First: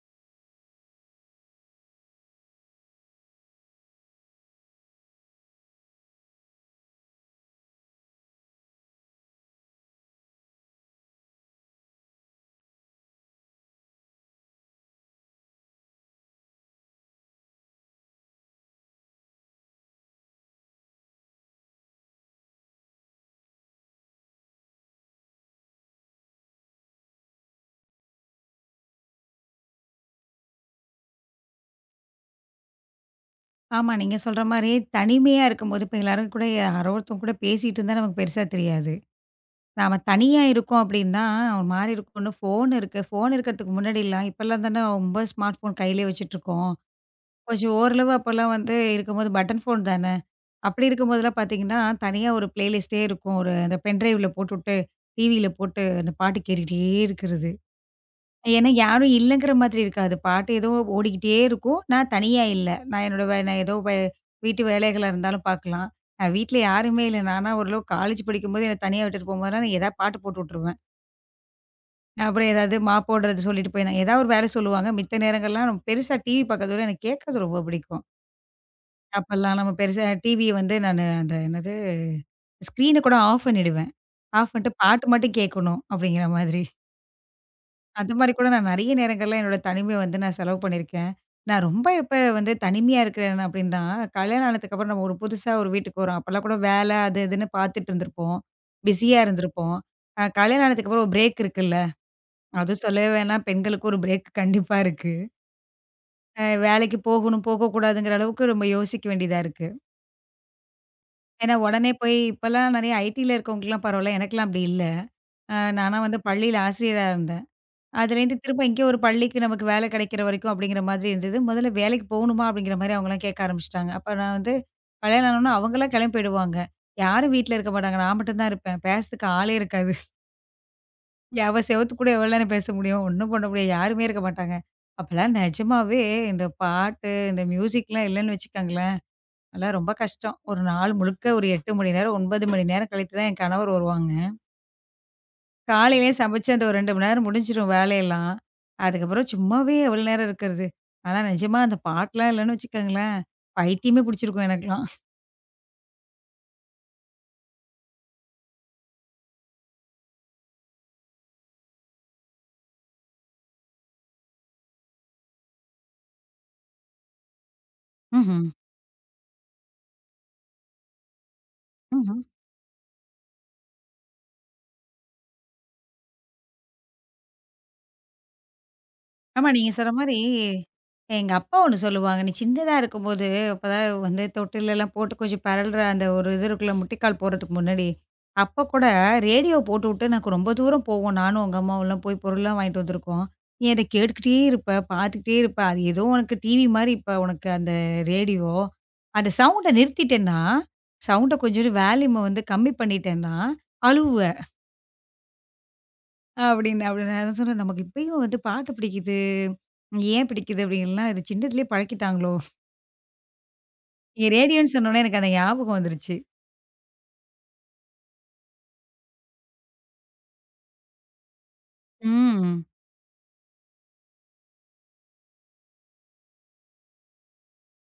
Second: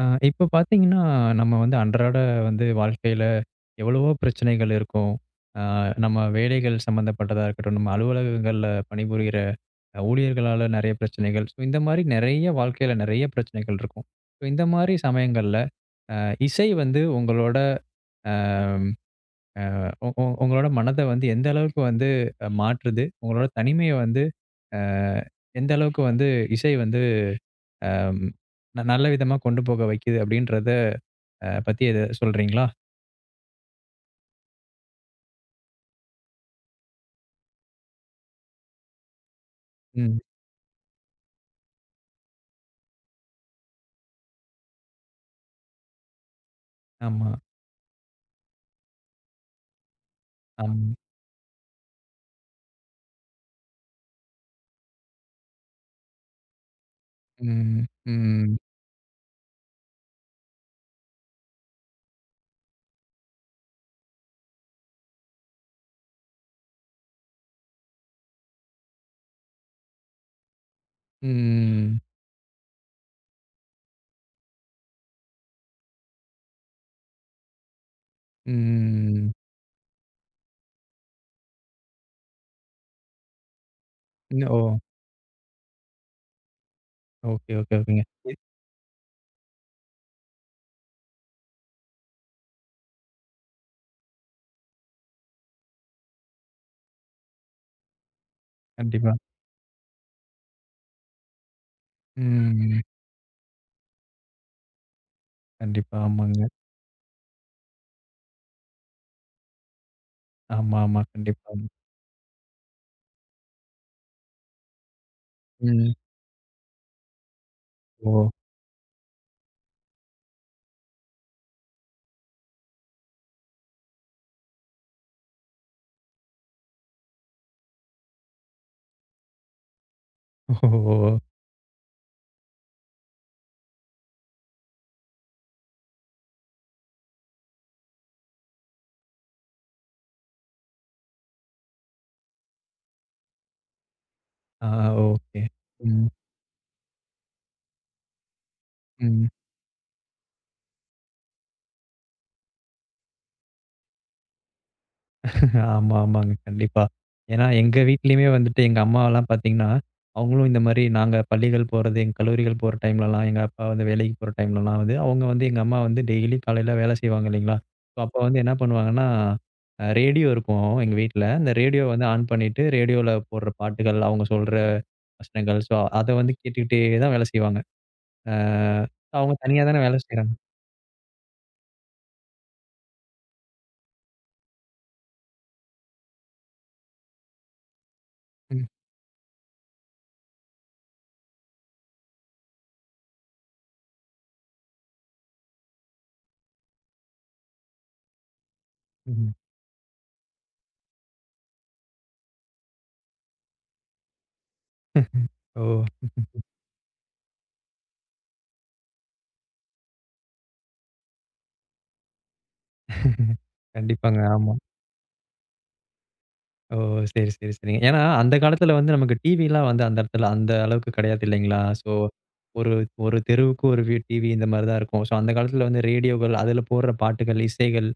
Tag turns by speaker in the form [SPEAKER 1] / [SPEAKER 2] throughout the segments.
[SPEAKER 1] ஆ, இப்ப பார்த்தீங்கன்னா, நம்ம வந்து அன்றாட வந்து வாழ்க்கையில எவ்வளவோ பிரச்சனைகள் இருக்கும். ஆ, நம்ம வேலைகள் சம்மந்தப்பட்டதா இருக்கட்டும், நம்ம அலுவலகங்கள்ல பணிபுரிகிற ஊழியர்களால நெறைய பிரச்சனைகள். ஸோ, இந்த மாரி நெறைய வாழ்க்கையில நெறைய பிரச்சனைகள் இருக்கும். ஸோ, இந்த மாரி சமயங்கள்ல அ இசை வந்து உங்களோட அ உ உ உங்களோட மனத வந்து எந்த அளவுக்கு வந்து மாற்றுது? உங்களோட தனிமைய வந்து அ எந்த அளவுக்கு வந்து இசை வந்து அ ந நல்ல விதமா கொண்டு போக வைக்குது? அப்படின்றத பத்தி எத சொல்றீங்களா?
[SPEAKER 2] ஆமா. நீங்க சொல்ற மாரி தனிமையா இருக்கும்போது இப்ப எல்லாரும் கூட யாரோ ஒருத்தவங்க கூட பேசிட்டு இருந்தா நமக்கு பெருசா தெரியாது. நாம
[SPEAKER 1] ம்.
[SPEAKER 2] தனியா இருக்கோம் அப்டின்னா, ஒரு மாரி இருக்கும். இன்னும் ஃபோன் இருக்கு. ஃபோன் இருக்கிறதுக்கு முன்னாடிலாம் இப்பலாம் தானே ரொம்ப ஸ்மார்ட் ஃபோன் கையிலேயே வச்சுட்டுருக்கோம்.
[SPEAKER 1] ஆமா.
[SPEAKER 2] கொஞ்சம் ஓரளவு அப்பலாம் வந்து இருக்கும்போது பட்டன் ஃபோன் தானே.
[SPEAKER 1] ஆமா.
[SPEAKER 2] அப்படி இருக்கும்போதெல்லாம் பார்த்தீங்கன்னா, தனியா ஒரு பிளேலிஸ்ட்டே இருக்கும். ஒரு அந்த பென் டிரைவ்ல போட்டுட்டு, டிவியில போட்டு அந்த பாட்டு கேட்டுக்கிட்டே இருக்கிறது.
[SPEAKER 1] ம். ம்.
[SPEAKER 2] ஏன்னா, யாரும் இல்லங்கிற மாதிரி இருக்காது. பாட்டு ஏதோ ஓடிக்கிட்டே இருக்கும். நான் தனியா இல்ல. நான் என்னோட வே நான் ஏதோ வே வீட்டு வேலைகளா இருந்தாலும் பார்க்கலாம். நான் வீட்ல யாருமே இல்ல. நானா ஓரளவு காலேஜ் படிக்கும்போது என்ன தனியா விட்டுட்டு போம்போதெல்லாம் நான் ஏதாவது பாட்டு போட்டு விட்டுருவேன்.
[SPEAKER 1] ம். ம்.
[SPEAKER 2] நான் அப்புறம் ஏதாவது மாப்போடுறது சொல்லிட்டு போய் நான் ஏதாவது ஒரு வேலை சொல்லுவாங்க. மித்த நேரங்கள்லாம் நம்ம பெருசா டிவி பார்க்கறத விட எனக்கு கேட்கறது ரொம்ப பிடிக்கும்.
[SPEAKER 1] ம்.
[SPEAKER 2] அப்பல்லாம் நம்ம பெருசா டிவிய வந்து நானு அந்த என்னது ஸ்க்ரீன கூட ஆஃப் பண்ணிடுவேன். ஆஃப்
[SPEAKER 1] ஓ!
[SPEAKER 2] பண்ணிட்டு பாட்டு மட்டும் கேட்கணும் அப்படிங்கிற மாதிரி.
[SPEAKER 1] ஓகே, ஓகே, ஓகேங்க.
[SPEAKER 2] அது மாரி
[SPEAKER 1] இ
[SPEAKER 2] கூட நான் நெறைய நேரங்கள்ல என்னோட தனிமைய வந்து நான் செலவு பண்ணியிருக்கேன். நான் ரொம்ப இப்ப வந்து தனிமையா இருக்கிறேன் அப்படின்னா, கல்யாணம் ஆனதுக்கப்புறம் நம்ம ஒரு புதுசா ஒரு வீட்டுக்கு வரோம். அப்பலாம் கூட வேலை அது இதுன்னு பார்த்துட்டு இருந்திருப்போம்.
[SPEAKER 1] கண்டிப்பா.
[SPEAKER 2] பிஸியா இருந்திருப்போம். கல்யாணம் ஆனதுக்கப்புறம் ஒரு பிரேக் இருக்குல்ல.
[SPEAKER 1] ம்.
[SPEAKER 2] அதுவும் சொல்லவே வேணாம் பெண்களுக்கு ஒரு பிரேக் கண்டிப்பா இருக்கு.
[SPEAKER 1] கண்டிப்பா. ஆமாங்க.
[SPEAKER 2] வேலைக்கு போகணும், போகக்கூடாதுங்கிற அளவுக்கு ரொம்ப யோசிக்க வேண்டியதா இருக்கு.
[SPEAKER 1] ஆமா, ஆமா. கண்டிப்பா.
[SPEAKER 2] ஏன்னா உடனே போய் இப்பலாம் நெறைய ஐடில இருக்கவங்களுக்குலாம் பரவால்ல. எனக்கெல்லாம் அப்படி இல்ல.
[SPEAKER 1] ம்.
[SPEAKER 2] நானா வந்து பள்ளியில ஆசிரியரா இருந்தேன்.
[SPEAKER 1] ஓ!
[SPEAKER 2] அதுலேருந்து திரும்ப இங்கே ஒரு பள்ளிக்கு நமக்கு வேலை கிடைக்கிற வரைக்கும் அப்படிங்கிற மாதிரி இருந்தது. முதல்ல வேலைக்கு போகணுமா? அப்படிங்கிற மாரி அவங்கலாம் கேட்க ஆரம்பிச்சுட்டாங்க. அப்ப நான் வந்து கல்யாணம் ஆனோனே அவங்கலாம் கிளம்பி போயிடுவாங்க. யாரும் வீட்ல இருக்க மாட்டாங்க. நான் மட்டும் தான் இருப்பேன். பேசறதுக்கு ஆளே இருக்காது.
[SPEAKER 1] ஓ!
[SPEAKER 2] அவ செவுத்து கூட எவ்வளோ நேரம் பேச முடியும்? ஒண்ணும் பண்ண முடியாது. யாருமே இருக்க மாட்டாங்க. அப்பலாம் நிஜமாவே இந்த பாட்டு, இந்த மியூசிக்லாம் இல்லன்னு வச்சுக்கோங்களேன், அதெல்லாம் ரொம்ப கஷ்டம். ஒரு நாள் முழுக்க ஒரு 8 மணி நேரம், 9 மணி நேரம் கழித்து தான் என் கணவர் வருவாங்க.
[SPEAKER 1] ஆ. ஓகே. ம்.
[SPEAKER 2] காலையிலயே சமைச்சு அந்த ஒரு 2 மணி நேரம் முடிஞ்சிரும் வேலையெல்லாம். அதுக்கப்புறம்
[SPEAKER 1] ம்.
[SPEAKER 2] சும்மாவே எவ்வளோ நேரம் இருக்கிறது? ஆனா நிஜமா அந்த பாட்டுலாம் இல்லன்னு வச்சுக்கோங்களேன், பைத்தியமே பிடிச்சிருக்கும் எனக்கெல்லாம்.
[SPEAKER 1] ஆமா, ஆமாங்க. கண்டிப்பா. ஏன்னா எங்க வீட்லயுமே வந்துட்டு எங்க அம்மாவெல்லாம் பார்த்தீங்கன்னா, அவங்களும் இந்த மாரி நாங்க பள்ளிகள் போறது, எங்க கல்லூரிகள் போற டைம்லலாம், எங்க அப்பா வந்து வேலைக்கு போற டைம்லலாம் வந்து, அவங்க வந்து எங்க அம்மா வந்து டெய்லி காலையில வேலை செய்வாங்க இல்லைங்களா? ஸோ அப்ப வந்து
[SPEAKER 2] ம்ஹ்ம்.
[SPEAKER 1] என்ன பண்ணுவாங்கன்னா, அ ரேடியோ இருக்கும் எங்க வீட்ல. அந்த ரேடியோ வந்து
[SPEAKER 2] ம்ஹ்ம்.
[SPEAKER 1] ஆன் பண்ணிட்டு, ரேடியோல போடுற பாட்டுகள், அவங்க சொல்ற வசனங்கள், ஸோ அத வந்து கேட்டுக்கிட்டே தான் வேலை செய்வாங்க. அ, அவங்க
[SPEAKER 2] ஆமா.
[SPEAKER 1] தனியா
[SPEAKER 2] நீங்க
[SPEAKER 1] தானே
[SPEAKER 2] சொன்ன
[SPEAKER 1] வேலை
[SPEAKER 2] மாரி,
[SPEAKER 1] செய்றாங்க.
[SPEAKER 2] எங்க அப்பா ஒண்ணு சொல்லுவாங்க. நீ சின்னதா இருக்கும்போது, அப்பதான் வந்து தொட்டிலலாம் போட்டு கொஞ்சம் பெரல்ற அந்த ஒரு இது இருக்குல்ல, முட்டிக்கால் போடுறதுக்கு முன்னாடி, அப்போ
[SPEAKER 1] ம்.
[SPEAKER 2] கூட ரேடியோ போட்டுவுட்டு நாங்க ரொம்ப தூரம் போவோம். நானும் எங்க அம்மாவும்லாம் போய் பொருள்லாம் வாங்கிட்டு வந்திருக்கோம். நீ அத கேட்டுக்கிட்டே இருப்ப, பார்த்துக்கிட்டே இருப்ப. அது ஏதோ உனக்கு டிவி மாரி இப்ப உனக்கு அந்த ரேடியோ. அந்த
[SPEAKER 1] ம்.
[SPEAKER 2] சவுண்ட நிறுத்திட்டேன்னா, சவுண்ட கொஞ்சோண்டு வால்யூம வந்து கம்மி பண்ணிட்டேன்னா, அழுவுவ.
[SPEAKER 1] ஓ!
[SPEAKER 2] அப்படின்னு அப்படின்னு நான் சொன்னேன், நமக்கு இப்பயும் வந்து பாட்டு பிடிக்குது. ஏன் பிடிக்குது அப்படின்லாம், இது சின்னதிலயே பழக்கிட்டாங்களோ?
[SPEAKER 1] கண்டிப்பாங்க.
[SPEAKER 2] நீங்க
[SPEAKER 1] ஆமா.
[SPEAKER 2] ரேடியோன்னு சொன்னோனே எனக்கு அந்த ஞாபகம் வந்துருச்சு.
[SPEAKER 1] ஓ! சரி, சரி, சரிங்க. ஏன்னா, அந்த காலத்துல வந்து நமக்கு டிவிலாம் வந்து அந்த இடத்துல அந்த அளவுக்கு கிடையாது இல்லைங்களா? ஸோ,
[SPEAKER 2] ம்.
[SPEAKER 1] ஒரு ஒரு தெருவுக்கு ஒரு டிவி இந்த மாரி தான் இருக்கும். ஸோ, அந்த காலத்துல வந்து ரேடியோக்கள், அதுல போடுற பாட்டுகள், இசைகள்,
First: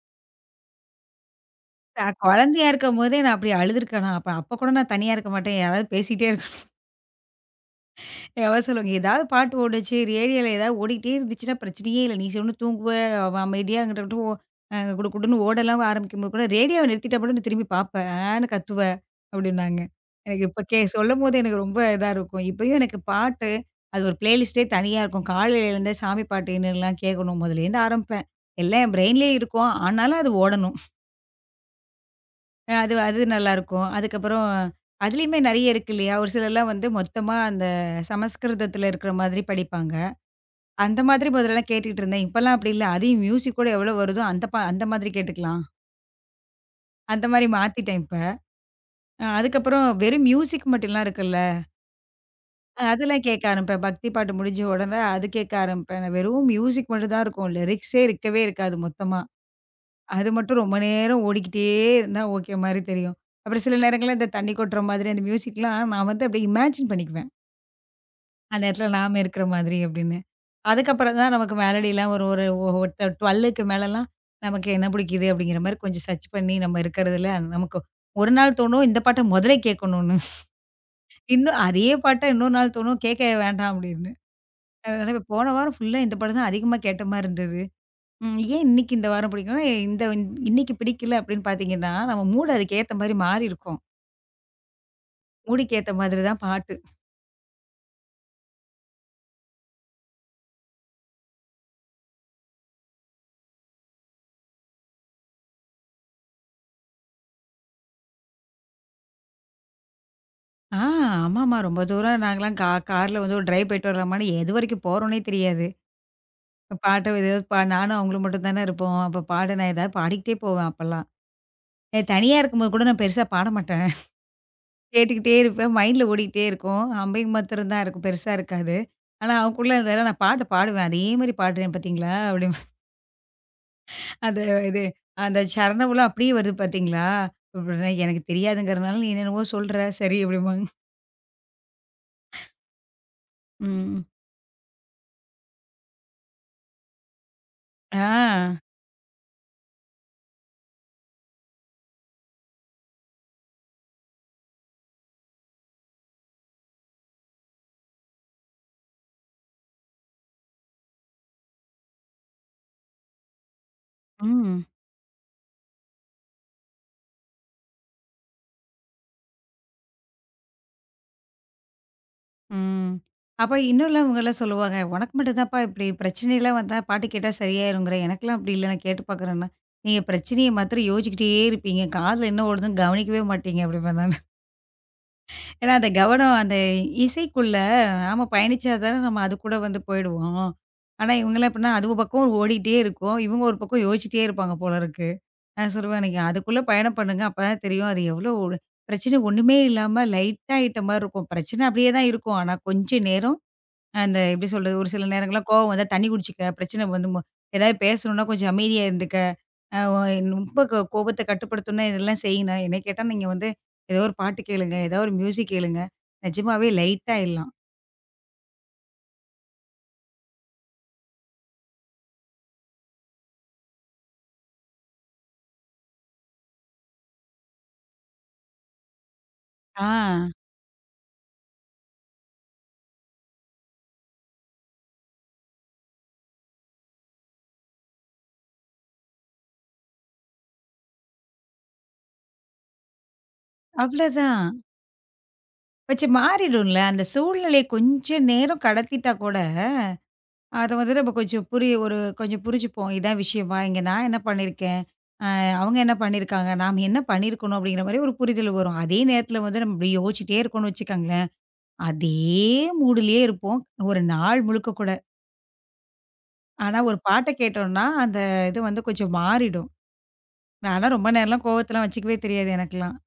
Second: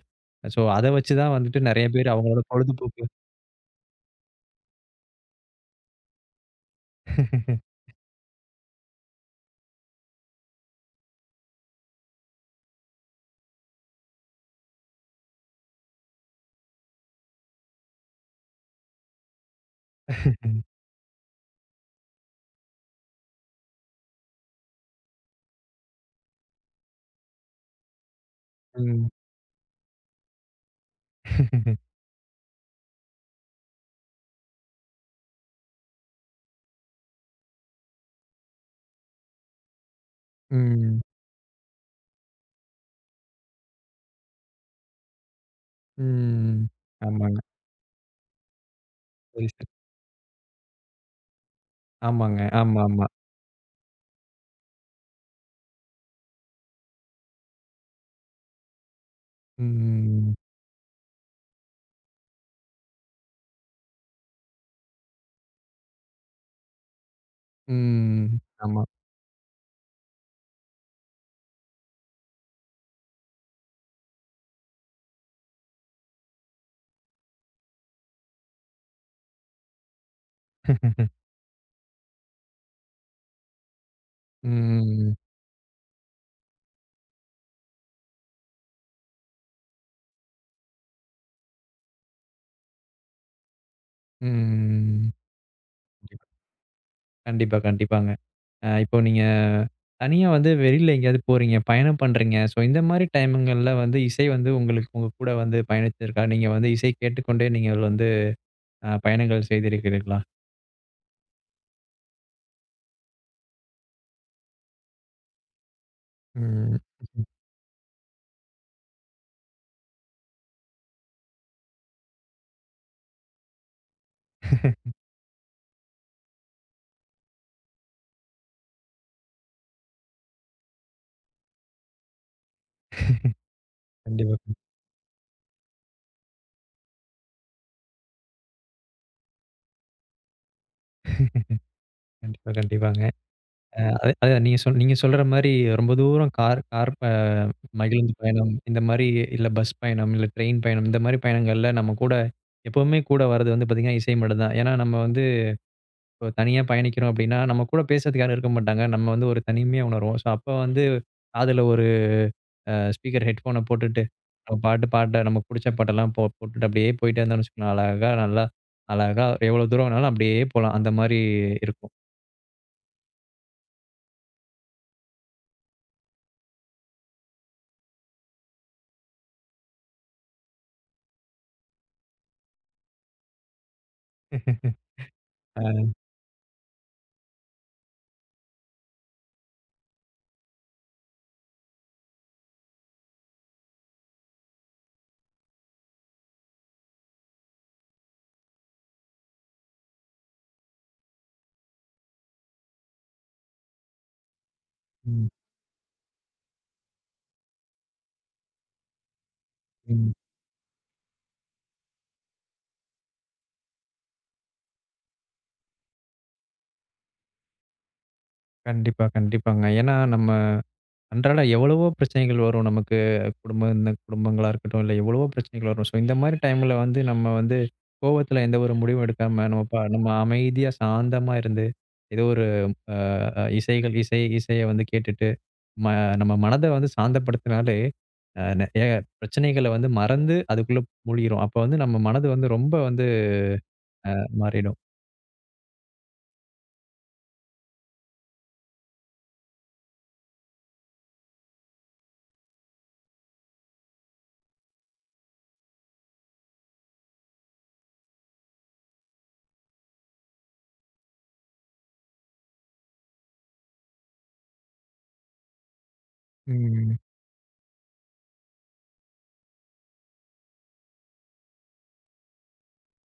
[SPEAKER 1] ஸோ அத வச்சு தான் வந்துட்டு நெறைய பேர்
[SPEAKER 2] நான்
[SPEAKER 1] அவங்களோட
[SPEAKER 2] குழந்தையா
[SPEAKER 1] பொழுதுபோக்கு.
[SPEAKER 2] இருக்கும்போதே நான் அப்படி அழுதுருக்கேனா? அப்ப அப்ப கூட நான் தனியா இருக்க மாட்டேன். யாராவது பேசிட்டே எவன் சொல்லுவாங்க. ஏதாவது பாட்டு ஓடுச்சு, ரேடியோல ஏதாவது ஓடிக்கிட்டே இருந்துச்சுன்னா பிரச்சனையே இல்ல. நீ சொன்னு தூங்குவ, அவ அமைதியா அங்கிட்டு அங்கிட்டு ஓ அ குடு குடுன்னு ஓடலாம் ஆரம்பிக்கும்போது கூட, ரேடியோவ நிறுத்திட்டா மட்டும் நீ திரும்பி பாப்ப, ஆன்னு கத்துவ அப்டின்னாங்க. எனக்கு இப்ப கே சொல்லும்போது எனக்கு ரொம்ப இதா இருக்கும். இப்பயும் எனக்கு பாட்டு, அது ஒரு பிளேலிஸ்ட்டே தனியா இருக்கும். காலையில எழுந்தே சாமி பாட்டு என்னலாம் கேட்கணும். முதலேருந்து ஆரம்பிப்பேன். எல்லாம் என்
[SPEAKER 1] ம்.
[SPEAKER 2] பிரெயின்லயே இருக்கும். ஆனாலும் அது ஓடணும். அது அது நல்லாருக்கும். அதுக்கப்புறம் அதுலயுமே நெறைய இருக்கு இல்லையா? ஒரு சிலர்லாம் வந்து மொத்தமா அந்த சமஸ்கிருதத்துல இருக்கிற மாதிரி படிப்பாங்க. அந்த
[SPEAKER 1] ம்.
[SPEAKER 2] மாதிரி முதல்லலாம் கேட்டுட்டு இருந்தேன். இப்பலாம் அப்படி இல்ல. அதையும் மியூசிக் கூட எவ்வளோ வருதோ அந்த அந்த மாதிரி கேட்டுக்கலாம்.
[SPEAKER 1] ம்.
[SPEAKER 2] அந்த
[SPEAKER 1] ஆமாங்க.
[SPEAKER 2] மாரி மாத்திட்டேன் இப்ப.
[SPEAKER 1] சரி, சரி.
[SPEAKER 2] அதுக்கப்புறம் வெறும் மியூசிக் மட்டும்லாம் இருக்குல்ல.
[SPEAKER 1] ஆமாங்க. ஆமா, ஆமா.
[SPEAKER 2] அதெல்லாம் கேட்க ஆரம்பிப்பேன். பக்தி பாட்டு முடிஞ்ச உடனே அது கேட்க ஆரம்பிப்பேன். வெறும் மியூசிக் மட்டும் தான் இருக்கும். லிரிக்ஸே இருக்கவே இருக்காது மொத்தமா. அது
[SPEAKER 1] ம்.
[SPEAKER 2] மட்டும் ரொம்ப நேரம் ஓடிக்கிட்டே இருந்தா ஓகே மாரி தெரியும். அப்புறம் சில நேரங்கள்ல இந்த தண்ணி கொட்டுற மாதிரி அந்த மியூசிக்லாம் நான் வந்து அப்படியே இமேஜின் பண்ணிக்குவேன்.
[SPEAKER 1] ம்.
[SPEAKER 2] அந்த
[SPEAKER 1] ஆமா.
[SPEAKER 2] இடத்துல நாம இருக்கிற மாதிரி அப்படின்னு. அதுக்கப்புறம் தான் நமக்கு மெலடிலாம் ஒரு ஒரு ஒ ஒ 12க்கு மேலலாம் நமக்கு என்ன பிடிக்குது அப்படிங்கிற மாரி கொஞ்சம் சர்ச் பண்ணி நம்ம இருக்கிறதுல நமக்கு ஒரு நாள் தோணும் இந்த பாட்ட முதலே கேட்கணும்னு. இன்னும் அதே பாட்ட இன்னொரு நாள் தோணும் கேட்க வேண்டாம் அப்படின்னு. அதனால
[SPEAKER 1] ம்.
[SPEAKER 2] இப்ப போன வாரம் ஃபுல்லா இந்த பாட்டு தான் அதிகமா கேட்ட மாரி இருந்தது. ஏன் இன்னைக்கு இந்த வாரம் பிடிக்கும்னா, இந்த இந்த- இன்னைக்கு பிடிக்கல அப்படின்னு பார்த்தீங்கன்னா, நம்ம மூடு அதுக்கு ஏத்த மாரி மாறி இருக்கும்.
[SPEAKER 1] ம்.
[SPEAKER 2] மூடுக்கு ஏத்த மாதிரி தான் பாட்டு.
[SPEAKER 1] கண்டிப்பா, கண்டிப்பாங்க. இப்போ நீங்க தனியா வந்து வெளியில எங்கேயாவது போறீங்க, பயணம் பண்றீங்க. ஸோ இந்த மாரி டைமுங்கள்ல வந்து இசை வந்து உங்களுக்கு உங்க கூட வந்து பயணிச்சிருக்கா? நீங்க வந்து இசை கேட்டுக்கொண்டே நீங்கள் வந்து பயணங்கள் செய்திருக்கிறீர்களா?
[SPEAKER 2] ஆ ஆமாமா. ரொம்ப தூரம் நாங்கலாம் கார்ல வந்து ஒரு டிரைவ் போயிட்டு வரலாமான்னு எதுவரைக்கும் போறோம்னே தெரியாது.
[SPEAKER 1] ம்.
[SPEAKER 2] பாட்ட ஏதாவது நானும் அவங்களும் மட்டும் தானே இருப்போம். அப்ப பாடு நான் ஏதாவது பாடிக்கிட்டே போவேன் அப்பலாம். நான் தனியா இருக்கும்போது கூட நான் பெருசா பாட மாட்டேன். கேட்டுக்கிட்டே இருப்பேன். மைண்ட்ல ஓடிக்கிட்டே இருக்கும். அம்பையும் மாத்திரம் தான் இருக்கும். பெருசா இருக்காது. ஆனா அவங்களுக்குள்ள இருந்தாலும் நான் பாட்டு பாடுவேன். அதே மாரி பாடுறேன் பார்த்தீங்களா? அப்படிம்பேன். அந்த
[SPEAKER 1] கண்டிப்பா.
[SPEAKER 2] இது அந்த சரணம்லாம் அப்படியே வருது பார்த்தீங்களா? அப்படின்னா எனக்கு தெரியாதுங்கிறனால நீ என்னென்னவோ சொல்ற. சரி அப்படிம்பாங்க.
[SPEAKER 1] கண்டிப்பா, கண்டிப்பாங்க.
[SPEAKER 2] ம்.
[SPEAKER 1] அதான் நீங்க சொல்ற மாரி ரொம்ப தூரம் கார் கார் ப
[SPEAKER 2] ஆ.
[SPEAKER 1] மகிழுந்து பயணம், இந்த மாரி இல்ல பஸ் பயணம், இல்ல ட்ரெயின் பயணம், இந்த மாரி பயணங்கள்ல நம்ம கூட எப்பவுமே கூட வர்றது வந்து பார்த்தீங்கன்னா, இசை மட்டும் தான். ஏன்னா நம்ம வந்து இப்போ தனியா பயணிக்கிறோம் அப்படின்னா, நம்ம கூட பேசுறதுக்கு யாரும் இருக்க மாட்டாங்க. நம்ம வந்து ஒரு தனிமையா உணர்வோம். ஸோ, அப்ப வந்து காதுல ஒரு ஸ்பீக்கர் ஹெட்ஃபோன போட்டுட்டு, நம்ம
[SPEAKER 2] ம்.
[SPEAKER 1] பாட்டு பாட்ட நமக்கு புடிச்ச பாட்டெல்லாம் போட்டுட்டு அப்படியே போயிட்டே இருந்தோம்னு வச்சுக்கோங்களேன், அழகா நல்லா அழகா எவ்வளோ தூரம் வேணாலும் அப்படியே போலாம். அந்த மாரி இருக்கும்.
[SPEAKER 2] ம். அப்ப இன்னும்லாம் இவங்கலாம் சொல்லுவாங்க, "உனக்கு மட்டும் தான்ப்பா இப்படி பிரச்சனைலாம் வந்தா பாட்டு கேட்டா சரியாயிருங்கிற. எனக்கெல்லாம் அப்படி இல்ல நான் கேட்டு பார்க்குறேன்னா." நீங்க பிரச்சனைய மாத்திரம் யோசிச்சுக்கிட்டே இருப்பீங்க. காதுல என்ன ஓடுதுன்னு கவனிக்கவே மாட்டீங்க அப்படிம்பேன் நானு.
[SPEAKER 1] அ.
[SPEAKER 2] ஏன்னா அந்த கவனம் அந்த இசைக்குள்ள நாம பயணிச்சா தானே நம்ம அது கூட வந்து போயிடுவோம். ஆனா இவங்கலாம் எப்படின்னா, அது ஒரு பக்கம் ஓடிக்கிட்டே இருக்கும். இவங்க ஒரு பக்கம் யோசிச்சுட்டே இருப்பாங்க போல இருக்கு. நான் சொல்லுவேன், "நீங்க அதுக்குள்ள பயணம் பண்ணுங்க. அப்பதான் தெரியும் அது எவ்வளோ ஒரு பிரச்சனை ஒண்ணுமே இல்லாம லைட்டா ஆயிட்ட மாரி இருக்கும். பிரச்சனை அப்படியே தான் இருக்கும். ஆனா கொஞ்ச நேரம்" அந்த எப்படி சொல்றது? ஒரு சில
[SPEAKER 1] ம்.
[SPEAKER 2] நேரங்கள்ல கோவம் வந்தா தண்ணி குடிச்சுக்க, பிரச்சனை வந்து ஏதாவது பேசணும்னா கொஞ்சம் அமைதியா இருந்துக்க, அ ஒ
[SPEAKER 1] ம்.
[SPEAKER 2] ரொம்ப கோபத்த கட்டுப்படுத்தணும்னா இதெல்லாம் செய்யுங்க. என்ன கேட்டா நீங்க வந்து ஏதோ ஒரு பாட்டு கேளுங்க, ஏதோ ஒரு மியூசிக் கேளுங்க. நிஜமாவே லைட் ஆயிடலாம்.
[SPEAKER 1] கண்டிப்பா, கண்டிப்பாங்க. ஏன்னா நம்ம அன்றாட எவ்வளவோ பிரச்சனைகள் வரும் நமக்கு. குடும்பம் இந்த குடும்பங்களா இருக்கட்டும், இல்ல எவ்வளவோ பிரச்சனைகள் வரும். ஸோ, இந்த மாரி டைம்ல வந்து நம்ம வந்து கோவத்துல எந்த ஒரு முடிவும் எடுக்காம,
[SPEAKER 2] ஆ
[SPEAKER 1] நம்ம அமைதியா சாந்தமா இருந்து, ஏதோ ஒரு அ இசைகள் இசை இசைய வந்து கேட்டுட்டு, ம நம்ம மனத வந்து சாந்தப்படுத்தினாலே, நெறைய பிரச்சனைகள வந்து மறந்து அதுக்குள்ள மூழ்கிரும். அப்ப வந்து நம்ம மனது வந்து ரொம்ப வந்து
[SPEAKER 2] அவ்வளோதான்.
[SPEAKER 1] மாறிடும்.
[SPEAKER 2] வச்சு மாறிடும்ல. அந்த சூழ்நிலைய கொஞ்சம் நேரம் கடத்திட்டா கூட, அத வந்து நம்ம கொஞ்சம் புரிய ஒரு கொஞ்சம் புரிஞ்சுப்போம். இதான் விஷயமா? இங்க நான் என்ன பண்ணியிருக்கேன்? அவங்க என்ன பண்ணியிருக்காங்க? நாம என்ன பண்ணியிருக்கணும்? அப்படிங்கிற மாரி ஒரு புரிதல் வரும். அதே நேரத்துல வந்து நம்ம இப்படி யோசிச்சுட்டே இருக்கோம்னு வச்சுக்கோங்களேன் அதே மூடுலயே இருப்போம். ஒரு நாள் முழுக்க கூட. ஆனா
[SPEAKER 1] ம்.
[SPEAKER 2] ஒரு பாட்ட கேட்டோம்னா, அந்த இது வந்து கொஞ்சம் மாறிடும். நான்லாம் ரொம்ப நேரம்லாம் கோவத்தலாம் வச்சுக்கவே தெரியாது எனக்கெல்லாம்.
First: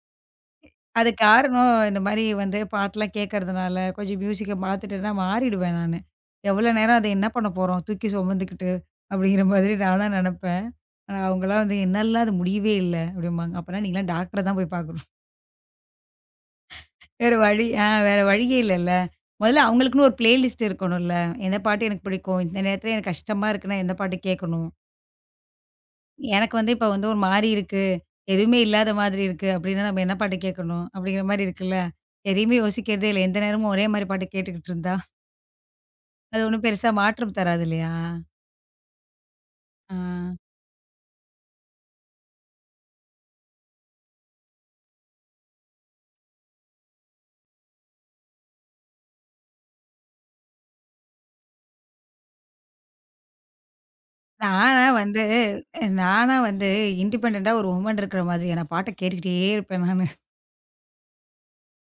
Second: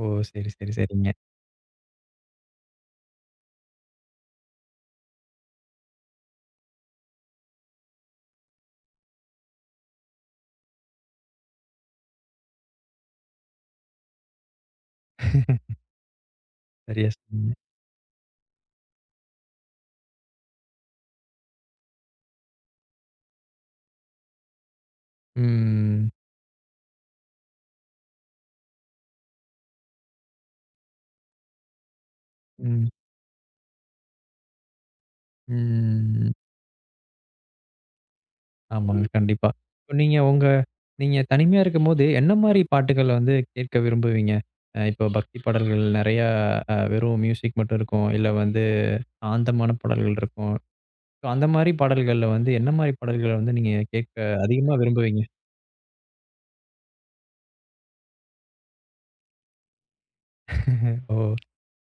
[SPEAKER 1] ஓ! சரி, சரி, சரிங்க.
[SPEAKER 2] அது காரணம் இந்த மாரி வந்து பாட்டெல்லாம் கேட்கறதுனால, கொஞ்சம் மியூசிக்க மாத்துட்டேன்னா மாறிடுவேன் நானு. எவ்வளோ நேரம் அத என்ன பண்ண போறோம்? தூக்கி சுமந்துக்கிட்டு அப்படிங்கிற மாதிரி நான்லாம் நெனப்பேன். ஆனா அவங்கலாம் வந்து, "என்னாலலாம் அது முடியவே இல்ல" அப்படிம்பாங்க. அப்பன்னா நீங்கலாம் டாக்டர தான் போய் பார்க்கணும்.
[SPEAKER 1] சரியா சொன்னீங்க.
[SPEAKER 2] வேற வழியே இல்லல்ல. முதல்ல அவங்களுக்குன்னு ஒரு பிளேலிஸ்ட் இருக்கணும்ல. எந்த பாட்டு எனக்கு பிடிக்கும். இந்த நேரத்தில எனக்கு கஷ்டமா இருக்குன்னா, எந்த பாட்டு கேட்கணும்.
[SPEAKER 1] ம்.
[SPEAKER 2] எனக்கு வந்து இப்ப வந்து ஒரு மாரி இருக்கு. எதுவுமே இல்லாத மாதிரி இருக்கு. அப்படின்னா நம்ம என்ன பாட்டு கேட்கணும்? அப்படிங்கிற மாரி இருக்குல்ல. எதையுமே
[SPEAKER 1] ம்.
[SPEAKER 2] யோசிக்கிறதே இல்ல. எந்த நேரமும் ஒரே மாரி பாட்டு கேட்டுக்கிட்டு இருந்தா,
[SPEAKER 1] ம்.
[SPEAKER 2] அது ஒண்ணும் பெருசா மாற்றம் தராது இல்லையா?
[SPEAKER 1] ஆமாங்க. கண்டிப்பா. இப்ப
[SPEAKER 2] ஆ.
[SPEAKER 1] நீங்க தனிமையா இருக்கும்போது, என்ன மாரி பாட்டுகள் வந்து கேட்க விரும்புவீங்க? இப்போ பக்தி பாடல்கள் நெறையா வெறும் மியூசிக் மட்டும் இருக்கும். இல்ல வந்து ஆந்தமான பாடல்கள் இருக்கும். ஸோ அந்த மாரி பாடல்கள்ல வந்து என்ன மாரி பாடல்கள வந்து நீங்க கேட்க அதிகமா
[SPEAKER 2] நானா
[SPEAKER 1] விரும்புவீங்க?
[SPEAKER 2] வந்து நானா வந்து இண்டிபெண்டன்டா ஒரு வுமன் இருக்கிற மாதிரி நான் பாட்ட கேட்டுக்கிட்டே இருப்பேன் நானு.
[SPEAKER 1] ஓ!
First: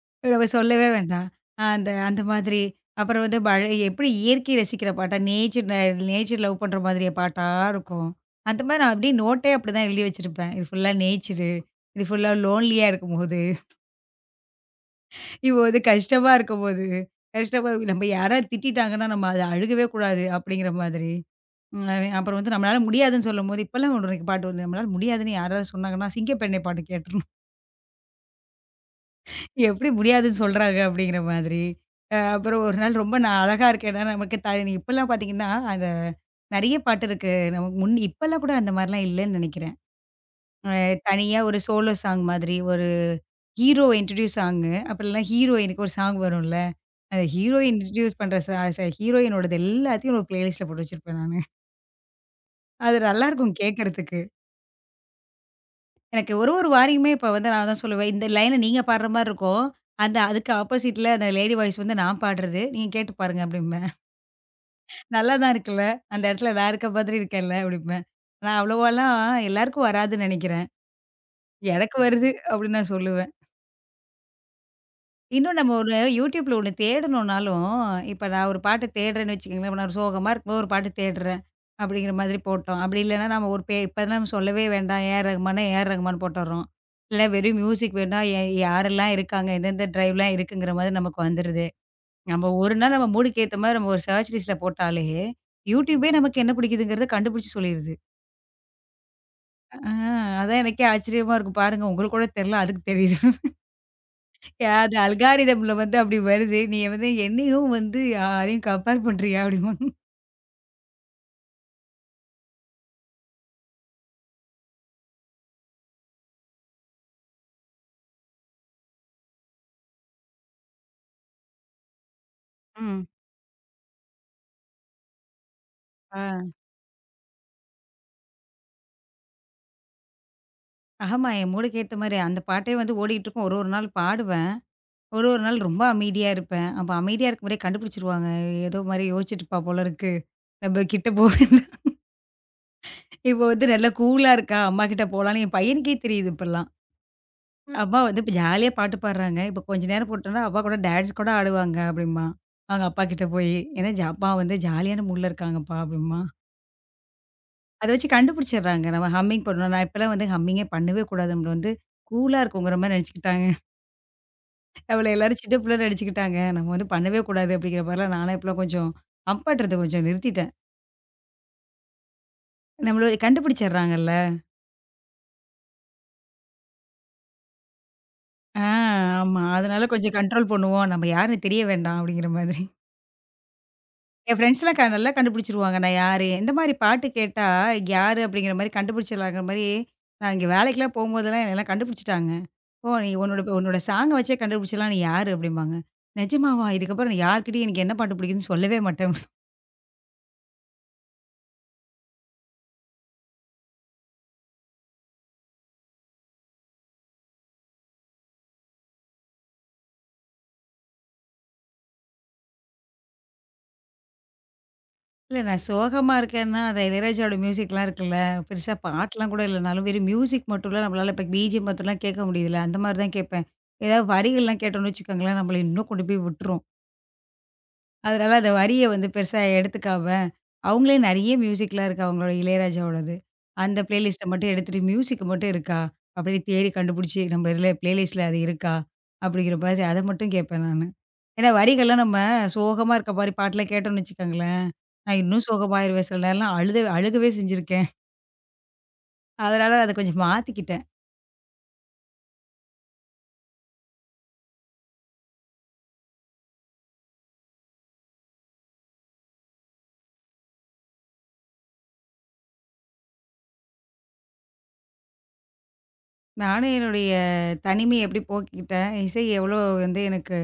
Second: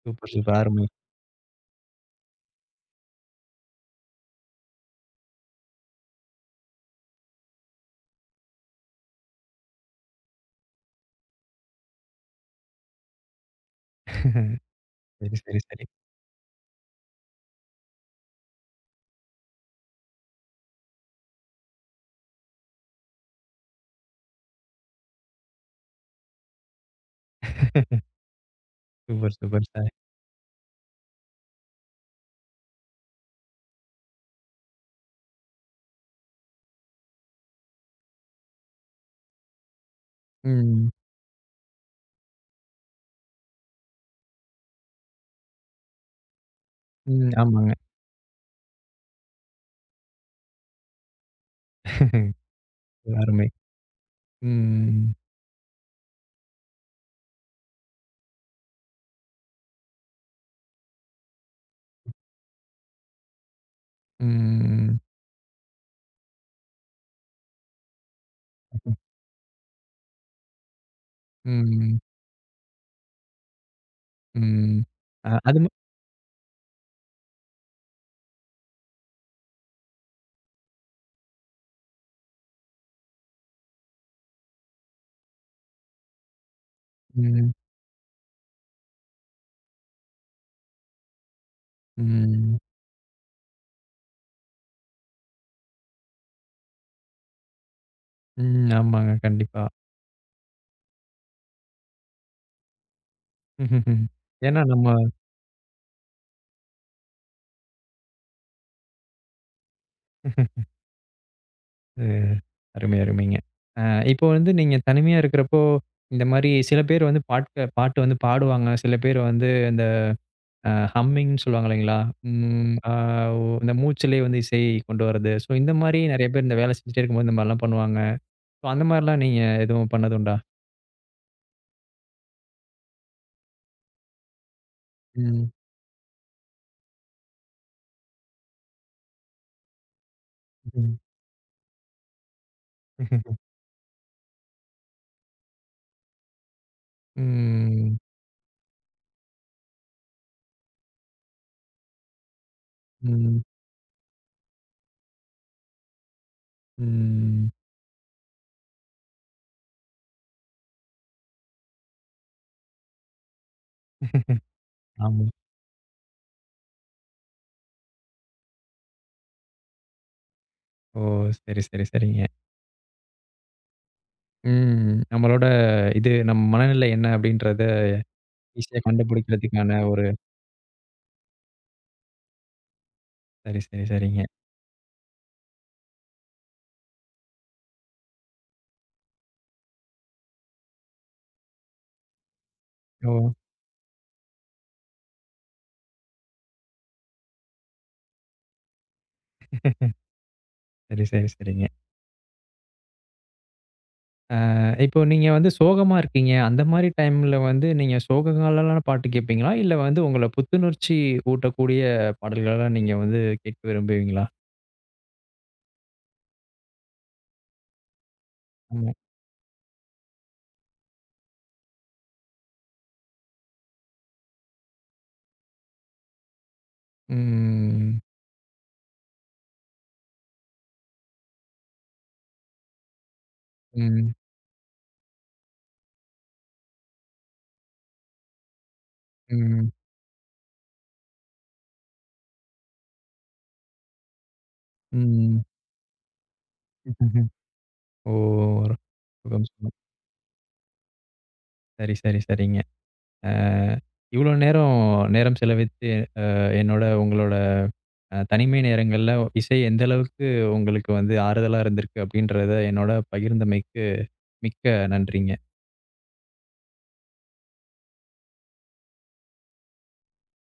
[SPEAKER 1] சூப்பர்,
[SPEAKER 2] நம்ம
[SPEAKER 1] சூப்பர். அருமை.
[SPEAKER 2] சொல்லவே வேண்டாம். அந்த அந்த மாதிரி. அப்புறம் வந்து மழை எப்படி இயற்கையை ரசிக்கிற பாட்டா, நேச்சர் லவ் பண்ற மாதிரி பாட்டா இருக்கும். அந்த மாரி நான் அப்படியே நோட்டே அப்படிதான் எழுதி வச்சிருப்பேன். இது ஃபுல்லா நேச்சரு. இது ஃபுல்லா லோன்லியா இருக்கும்போது,
[SPEAKER 1] சரி,
[SPEAKER 2] இப்போ
[SPEAKER 1] சரி,
[SPEAKER 2] வந்து
[SPEAKER 1] சரி.
[SPEAKER 2] கஷ்டமா இருக்கும்போது, கஷ்டமா இருக்கு, நம்ம யாராவது திட்டிட்டாங்கன்னா, நம்ம அத அழுகவே கூடாது அப்படிங்கிற மாதிரி. ம் அப்புறம் வந்து நம்மளால முடியாதுன்னு சொல்லும்போது, இப்பலாம் ஒரு பாட்டு வருது. நம்மளால முடியாதுன்னு யாராவது சொன்னாங்கன்னா, சிங்கப்பெண்ணே பாட்டு கேட்டுருணும்.
[SPEAKER 1] சூப்பர், சூப்பர்
[SPEAKER 2] எப்படி
[SPEAKER 1] சார்.
[SPEAKER 2] முடியாதுன்னு சொல்றாங்க அப்படிங்கிற மாதிரி. அப்புறம் ஒரு நாள் ரொம்ப நான் அழகா இருக்கேன்னா, நமக்கு இப்பலாம் பார்த்தீங்கன்னா, அந்த நெறைய பாட்டு இருக்கு. நமக்கு முன் இப்பலாம் கூட அந்த மாரிலாம் இல்லன்னு நெனைக்கிறேன். அ
[SPEAKER 1] ம்.
[SPEAKER 2] தனியா ஒரு சோலோ சாங் மாதிரி ஒரு ஹீரோ இன்ட்ரோடியூஸ் சாங்கு. அப்படிலாம் ஹீரோயினுக்கு ஒரு சாங் வரும்ல. அந்த
[SPEAKER 1] ம்.
[SPEAKER 2] ஹீரோயின்
[SPEAKER 1] ஆமாங்க.
[SPEAKER 2] இன்ட்ரோடியூஸ் பண்ற ச ச ஹீரோயினோடது எல்லாத்தையும் ஒரு பிளேலிஸ்ட்ல போட்டு வச்சிருப்பேன் நானு. அது
[SPEAKER 1] அருமை.
[SPEAKER 2] நல்லாருக்கும் கேட்கறதுக்கு.
[SPEAKER 1] ம்.
[SPEAKER 2] எனக்கு ஒரு ஒரு வாரியுமே இப்ப வந்து நான் தான் சொல்லுவேன், இந்த லைன நீங்க பாடுற மாரி இருக்கும். அந்த அதுக்கு ஆப்போசிட்ல அந்த லேடி வாய்ஸ் வந்து நான் பாடுறது. நீங்க கேட்டு பாருங்க அப்டிம்பேன்.
[SPEAKER 1] ம்.
[SPEAKER 2] நல்லா தான் இருக்குல்ல! அந்த இடத்துல நான் இருக்க மாதிரி இருக்கேன்ல அப்டிம்பேன். நான்
[SPEAKER 1] ம்.
[SPEAKER 2] அவ்வளவாலாம் எல்லாருக்கும் வராதுன்னு நெனைக்கிறேன். எனக்கு
[SPEAKER 1] ம்.
[SPEAKER 2] வருது அப்டின்னு நான் சொல்லுவேன்.
[SPEAKER 1] ம். அ
[SPEAKER 2] இன்னும்
[SPEAKER 1] அது ம
[SPEAKER 2] நம்ம ஒரு யூடியூப்ல ஒண்ணு தேடணும்னாலும், இப்ப நான் ஒரு பாட்டு தேடுறேன்னு வச்சுக்கோங்களேன். இப்ப நான் ஒரு சோகமா இருக்கும்போது ஒரு பாட்டு தேடுறேன், அப்படிங்கிற மாதிரி போட்டோம். அப்படி இல்லைன்னா நம்ம ஒரு பே இப்பலாம் நம்ம சொல்லவே வேண்டாம். ஏ ஆர் ரகுமான்னா, ஏ ஆர் ரகுமான் போட்டுடுறோம். இல்ல
[SPEAKER 1] ம்.
[SPEAKER 2] வெறும் மியூசிக் வேணும்னா, யாரெல்லாம் இருக்காங்க, எந்தெந்த டிரைவ்லாம் இருக்குங்கிற மாதிரி நமக்கு வந்துருது. நம்ம
[SPEAKER 1] ம்.
[SPEAKER 2] ஒரு நாள் நம்ம மூடுக்கு ஏத்த மாரி நம்ம ஒரு சர்ச் லிஸ்ட்ல போட்டாலே, யூடியூபே நமக்கு என்ன பிடிக்குதுங்கிறத கண்டுபிடிச்சு சொல்லிருது.
[SPEAKER 1] ம். ஆமாங்க. கண்டிப்பா.
[SPEAKER 2] ஆ அதான் எனக்கே ஆச்சரியமா இருக்கும். பாருங்க உங்களுக்கு கூட தெரியல, அதுக்கு தெரியுது.
[SPEAKER 1] ம்ஹ்ஹ்ம். ஏன்னா
[SPEAKER 2] ஏ,
[SPEAKER 1] நம்ம
[SPEAKER 2] அது அல்காரிதம்ல வந்து அப்படி வருது. நீ வந்து என்னையும் வந்து அதையும் கம்பேர் பண்றியா? அப்படிம்பாங்க.
[SPEAKER 1] வந்து அருமை, அருமைங்க. அ இப்போ வந்து நீங்க தனிமையா இருக்கிறப்போ, இந்த மாரி சில பேர் வந்து பாட்டு வந்து பாடுவாங்க. சில பேர் வந்து இந்த ஹம்மிங்ன்னு சொல்லுவாங்க இல்லைங்களா? ம். அ
[SPEAKER 2] ம்.
[SPEAKER 1] ஒ இந்த மூச்சுலயே வந்து இசை கொண்டு வர்றது. ஸோ இந்த மாரி
[SPEAKER 2] ஆ.
[SPEAKER 1] நெறைய பேர் இந்த வேலை செஞ்சுட்டே இருக்கும்போது இந்த மாரிலாம் பண்ணுவாங்க. ஸோ அந்த மாரிலாம் நீங்க எதுவும் பண்ணதுண்டா?
[SPEAKER 2] ஆமா, என் மூளைக்கு ஏத்த மாரி அந்த பாட்டே வந்து ஓடிக்கிட்டு இருக்கும். ஒரு ஒரு நாள் பாடுவேன். ஒரு ஒரு
[SPEAKER 1] ம்.
[SPEAKER 2] நாள் ரொம்ப அமைதியா இருப்பேன். அப்ப அமைதியா இருக்கும் போதே கண்டுபிடிச்சுருவாங்க. ஏதோ மாரி யோசிச்சுட்டு இருப்பா போல இருக்கு. நம்ம
[SPEAKER 1] ம்.
[SPEAKER 2] கிட்ட போ வேண்டாம். இப்ப வந்து நல்லா கூலா இருக்கா, அம்மா கிட்ட போலான்னு என் பையனுக்கே தெரியுது இப்பலாம். ம்.
[SPEAKER 1] ம்.
[SPEAKER 2] அம்மா வந்து இப்ப ஜாலியா பாட்டு பாடுறாங்க. இப்ப கொஞ்ச நேரம் போட்டோம்னா, அப்பா கூட டான்ஸ் கூட ஆடுவாங்க அப்படிம்பான். அவங்க அப்பா கிட்ட
[SPEAKER 1] ம்.
[SPEAKER 2] போயி. ஏன்னா, அப்பா வந்து ஜாலியான மூட்ல இருக்காங்கப்பா அப்படிம்பான்.
[SPEAKER 1] ம்.
[SPEAKER 2] அத வச்சு கண்டுபிடிச்சிடுறாங்க. நம்ம ஹம்மிங் பண்ணணும். நான் இப்பலாம் வந்து ஹம்மிங்கே பண்ணவே கூடாது. நம்மள வந்து கூலா இருக்குங்கிற மாரி நெனச்சுக்கிட்டாங்க. நம்மள
[SPEAKER 1] ஆமா.
[SPEAKER 2] எல்லாரும் சின்ன பிள்ளன்னு நெனச்சுக்கிட்டாங்க. நம்ம வந்து பண்ணவே கூடாது அப்படிங்கிற மாரிலாம் நானே இப்பலாம் கொஞ்சம் ஹம்பாட்டுறத கொஞ்சம் நிறுத்திட்டேன்.
[SPEAKER 1] ஓ! சரி, சரி, சரிங்க.
[SPEAKER 2] நம்மள கண்டுபிடிச்சிடுறாங்கல்ல.
[SPEAKER 1] ம். நம்மளோட இது நம்ம மனநிலை என்ன அப்படின்றத
[SPEAKER 2] ஆ
[SPEAKER 1] ஈஸியா
[SPEAKER 2] ஆமா.
[SPEAKER 1] கண்டுபிடிக்கிறதுக்கான
[SPEAKER 2] அதனால
[SPEAKER 1] ஒரு
[SPEAKER 2] கொஞ்சம் கண்ட்ரோல் பண்ணுவோம். நம்ம யாருன்னு தெரிய வேண்டாம் அப்படிங்கிற மாதிரி.
[SPEAKER 1] சரி, சரி, சரிங்க.
[SPEAKER 2] என் ஃப்ரெண்ட்ஸ்லாம் நல்லா கண்டுபிடிச்சிருவாங்க. நான் யாரு, இந்த மாரி பாட்டு கேட்டா யாரு அப்படிங்கிற மாரி கண்டுபிடிச்சிடலாங்கிற மாரி நான் இங்க வேலைக்குலாம் போம்போதெல்லாம் என்னலாம் கண்டுபிடிச்சுட்டாங்க. ஓ! நீ
[SPEAKER 1] ஓ!
[SPEAKER 2] உன்னோட உன்னோட சாங்க வச்சே கண்டுபிடிச்சிடலாம். நீ யாரு? அப்டிம்பாங்க. நிஜமாவா? இதுக்கப்புறம் நான் யார்கிட்டயும் எனக்கு என்ன பாட்டு பிடிக்குதுன்னு சொல்லவே மாட்டேன்.
[SPEAKER 1] சரி, சரி, சரிங்க. இப்போ நீங்க வந்து சோகமா இருக்கீங்க. அந்த மாரி டைம்ல வந்து நீங்க சோகங்களான பாட்டு கேட்பீங்களா? இல்ல வந்து உங்கள புத்துணர்ச்சி ஊட்டக்கூடிய பாடல்களா நீங்க வந்து கேட்க விரும்புவீங்களா?
[SPEAKER 2] இல்ல நான் சோகமா இருக்கேன்னா, அந்த இளையராஜாவோட மியூசிக்லாம் இருக்குல்ல. பெருசா
[SPEAKER 1] ஆமா.
[SPEAKER 2] பாட்டுலாம் கூட இல்லனாலும், வெறும் மியூசிக் மட்டும்லாம் நம்மளால இப்ப பிஜிஎம் மட்டும்லாம் கேட்க முடியுதுல்ல. அந்த மாரி தான் கேட்பேன். ஏதாவது வரிகள்லாம் கேட்டோம்னு வச்சுக்கோங்களேன், நம்மள இன்னும் கொண்டு போய் விட்டுரும்.
[SPEAKER 1] ம்.
[SPEAKER 2] அதனால அந்த வரிய வந்து பெருசா எடுத்துக்காம, அவங்களே நெறைய மியூசிக்லாம் இருக்கு அவங்களோட இளையராஜாவோடது. அந்த
[SPEAKER 1] ம்.
[SPEAKER 2] பிளேலிஸ்ட்ட மட்டும் எடுத்துட்டு மியூசிக் மட்டும் இருக்கா? அப்படின்னு தேடி கண்டுபிடிச்சு நம்ம இதுல பிளேலிஸ்ட்ல அது இருக்கா? அப்படிங்கிற
[SPEAKER 1] ம்.
[SPEAKER 2] மாதிரி அத மட்டும் கேட்பேன் நானு. ஏன்னா வரிகள்லாம் நம்ம சோகமா இருக்க மாரி பாட்டுலாம் கேட்டோம்னு வச்சுக்கோங்களேன், நான்
[SPEAKER 1] ம்.
[SPEAKER 2] இன்னும் சோகமாயிருவேன். சில நேரம்லாம் அழுத அழுகவே செஞ்சிருக்கேன்.
[SPEAKER 1] ஓ! சுகம், சுகம்.
[SPEAKER 2] அதனால அத கொஞ்சம் மாத்திக்கிட்டேன்.
[SPEAKER 1] சரி, சரி, சரிங்க. அ இவ்ளோ நேரம் செலவித்து என்னோட உங்களோட தனிமை நேரங்கள்ல இசை எந்த அளவுக்கு உங்களுக்கு வந்து ஆறுதலா இருந்திருக்கு? அப்படின்றத என்னோட பகிர்ந்தமைக்கு மிக்க நன்றிங்க.
[SPEAKER 2] நானும் என்னுடைய தனிமைய எப்படி போக்கிக்கிட்டேன், இசை எவ்வளோ வந்து எனக்கு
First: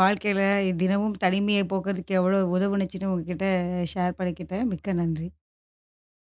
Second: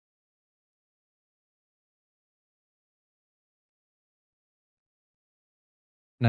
[SPEAKER 2] வாழ்க்கையில தினமும் தனிமையை போக்குறதுக்கு எவ்வளோ உதவுனுச்சுன்னு உங்ககிட்ட ஷேர் பண்ணிக்கிட்டேன். மிக்க நன்றி.
[SPEAKER 1] நன்றி.